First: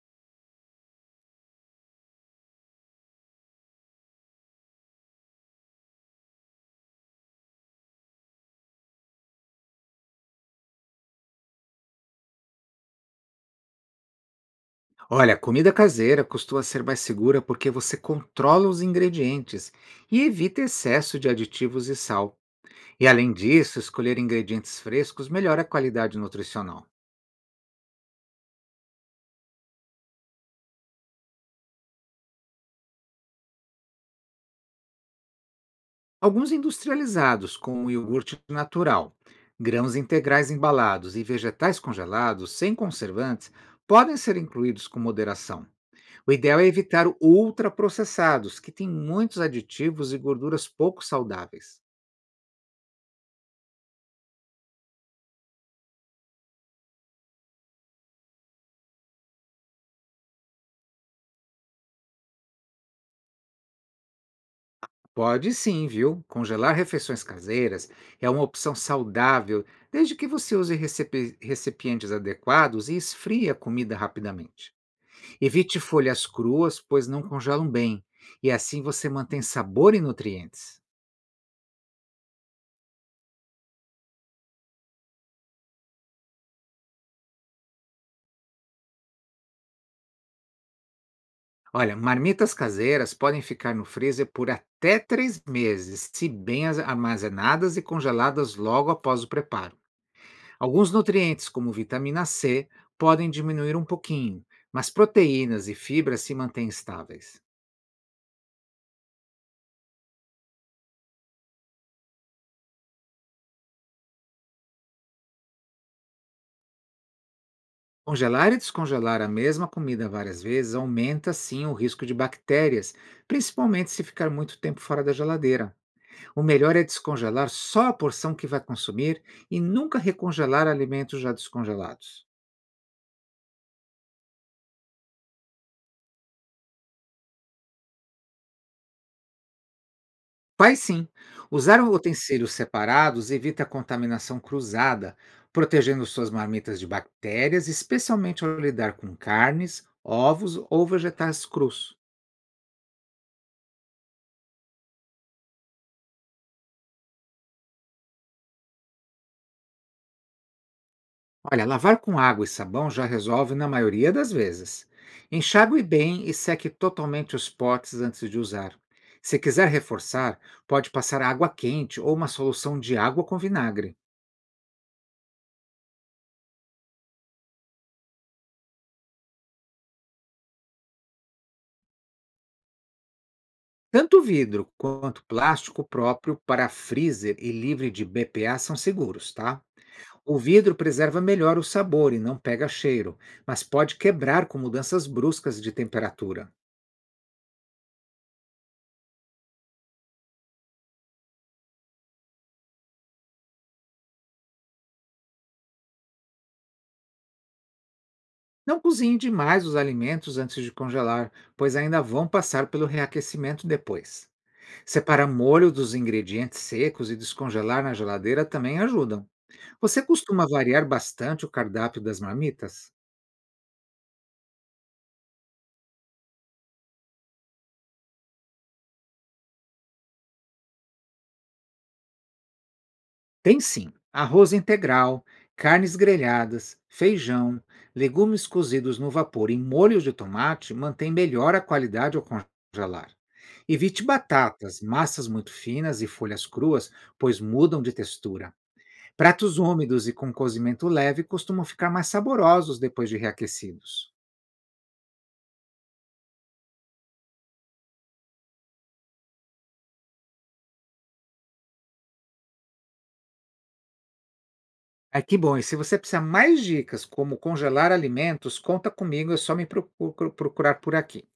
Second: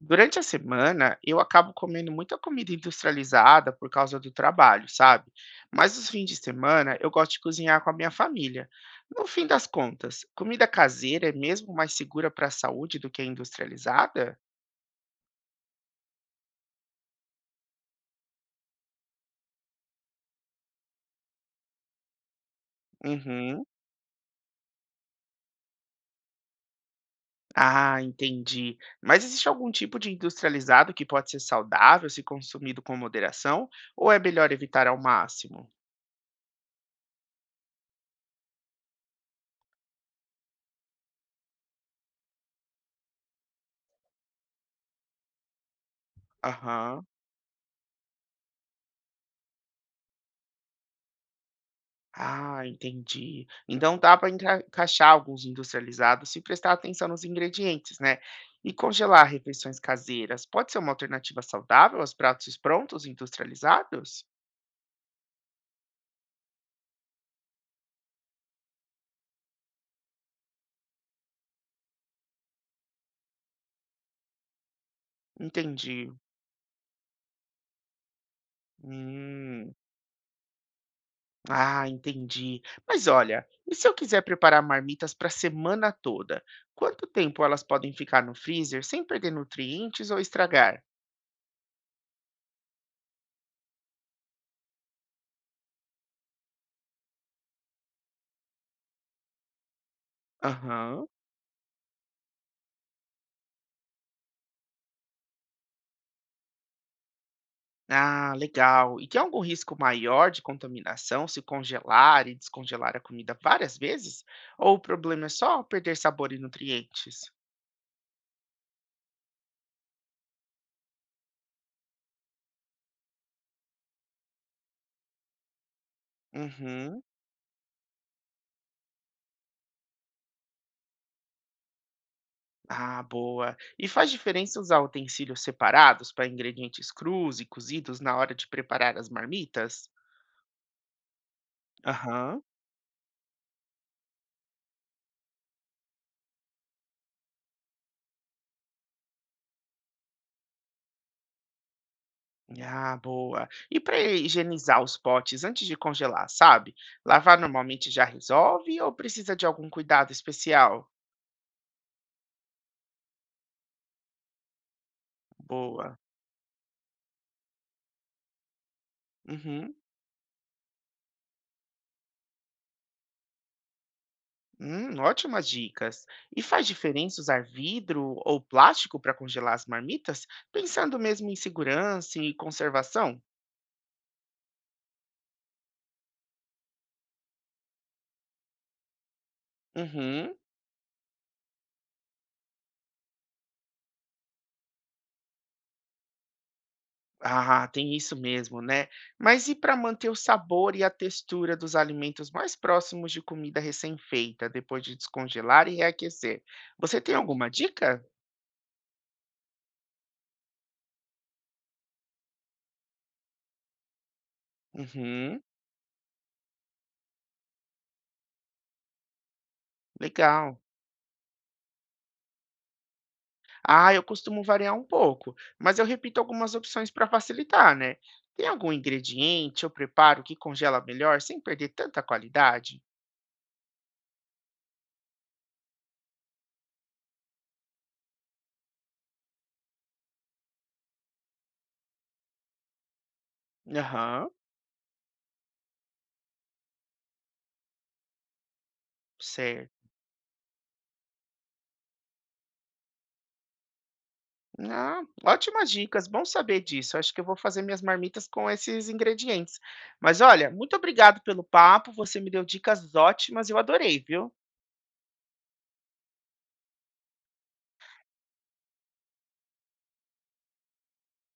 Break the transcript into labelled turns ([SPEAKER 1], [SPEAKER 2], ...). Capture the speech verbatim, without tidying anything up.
[SPEAKER 1] Durante a semana, eu acabo comendo muita comida industrializada por causa do trabalho, sabe? Mas os fins de semana, eu gosto de cozinhar com a minha família. No fim das contas, comida caseira é mesmo mais segura para a saúde do que a industrializada?
[SPEAKER 2] Olha, a comida caseira costuma ser mais segura porque você controla os ingredientes e evita excesso de aditivos e sal. E além
[SPEAKER 1] Uhum.
[SPEAKER 2] disso, escolher ingredientes frescos melhora a qualidade nutricional.
[SPEAKER 1] Ah, entendi. Mas existe algum tipo de industrializado que pode ser saudável se consumido com moderação? Ou é melhor evitar ao máximo?
[SPEAKER 2] Alguns industrializados, como iogurte natural, grãos integrais embalados e vegetais congelados sem conservantes, podem ser incluídos com moderação. O ideal é evitar
[SPEAKER 1] Aham.
[SPEAKER 2] ultraprocessados, que têm muitos aditivos e gorduras pouco saudáveis.
[SPEAKER 1] Ah, entendi. Então dá para encaixar alguns industrializados se prestar atenção nos ingredientes, né? E congelar refeições caseiras pode ser uma alternativa saudável aos pratos prontos industrializados?
[SPEAKER 2] Pode sim, viu? Congelar refeições caseiras é uma opção saudável, desde que você use recepe- recipientes adequados e esfrie a comida rapidamente. Evite
[SPEAKER 1] Entendi.
[SPEAKER 2] folhas cruas, pois não congelam bem, e assim você mantém
[SPEAKER 1] Hum.
[SPEAKER 2] sabor e nutrientes.
[SPEAKER 1] Ah, entendi. Mas olha, e se eu quiser preparar marmitas para a semana toda? Quanto tempo elas podem ficar no freezer sem perder nutrientes ou estragar?
[SPEAKER 2] Olha, marmitas caseiras podem ficar no freezer por até três meses, se bem as- armazenadas e congeladas logo após o preparo. Alguns
[SPEAKER 1] Aham.
[SPEAKER 2] nutrientes, como vitamina C, podem diminuir um pouquinho, mas proteínas e fibras se mantêm estáveis.
[SPEAKER 1] Ah, legal. E tem algum risco maior de contaminação se congelar e descongelar a comida várias vezes? Ou o problema é só perder sabor e nutrientes?
[SPEAKER 2] Congelar e descongelar a mesma comida várias vezes aumenta sim o risco de bactérias, principalmente se ficar muito tempo fora da geladeira. O melhor é
[SPEAKER 1] Uhum.
[SPEAKER 2] descongelar só a porção que vai consumir e nunca recongelar alimentos já descongelados.
[SPEAKER 1] Ah, boa. E faz diferença usar utensílios separados para ingredientes crus e cozidos na hora de preparar as marmitas?
[SPEAKER 2] Faz sim. Usar
[SPEAKER 1] Aham.
[SPEAKER 2] utensílios separados evita a contaminação cruzada, protegendo suas marmitas de bactérias, especialmente ao lidar com carnes, ovos ou vegetais crus.
[SPEAKER 1] Ah, boa. E para higienizar os potes antes de congelar, sabe? Lavar normalmente já resolve ou precisa de algum cuidado especial?
[SPEAKER 2] Olha, lavar com água e sabão já resolve na maioria das vezes. Enxague
[SPEAKER 1] Boa.
[SPEAKER 2] bem e seque totalmente os potes antes de usar. Se quiser
[SPEAKER 1] Uhum.
[SPEAKER 2] reforçar, pode passar água quente ou uma solução de água com vinagre.
[SPEAKER 1] Hum, ótimas dicas. E faz diferença usar vidro ou plástico para congelar as marmitas, pensando mesmo em segurança e conservação?
[SPEAKER 2] Tanto vidro quanto plástico próprio para freezer e livre de B P A são seguros, tá?
[SPEAKER 1] Uhum.
[SPEAKER 2] O vidro preserva melhor o sabor e não pega cheiro, mas pode quebrar com mudanças bruscas de temperatura.
[SPEAKER 1] Ah, tem isso mesmo, né? Mas e para manter o sabor e a textura dos alimentos mais próximos de comida recém-feita, depois de descongelar e reaquecer? Você tem alguma dica?
[SPEAKER 2] Não cozinhe demais os alimentos antes de congelar, pois ainda vão passar pelo reaquecimento depois. Separar
[SPEAKER 1] Uhum,
[SPEAKER 2] molho dos ingredientes secos e descongelar na geladeira também ajudam. Você costuma
[SPEAKER 1] legal.
[SPEAKER 2] variar bastante o cardápio das marmitas?
[SPEAKER 1] Ah, eu costumo variar um pouco, mas eu repito algumas opções para facilitar, né? Tem algum ingrediente ou preparo que congela melhor sem perder tanta qualidade?
[SPEAKER 2] Tem sim. Arroz integral, carnes grelhadas, feijão, legumes cozidos no vapor e molhos de tomate mantém melhor a qualidade ao congelar. Evite
[SPEAKER 1] Aham,
[SPEAKER 2] batatas, massas muito finas e folhas cruas, pois mudam de textura. Pratos
[SPEAKER 1] certo.
[SPEAKER 2] úmidos e com cozimento leve costumam ficar mais saborosos depois de reaquecidos.
[SPEAKER 1] Ah, ótimas dicas, bom saber disso. Acho que eu vou fazer minhas marmitas com esses ingredientes. Mas olha, muito obrigado pelo papo, você me deu dicas ótimas, eu adorei, viu?
[SPEAKER 2] Ah, que bom! E se você precisar mais dicas como congelar alimentos, conta comigo, é só me procu- procurar por aqui.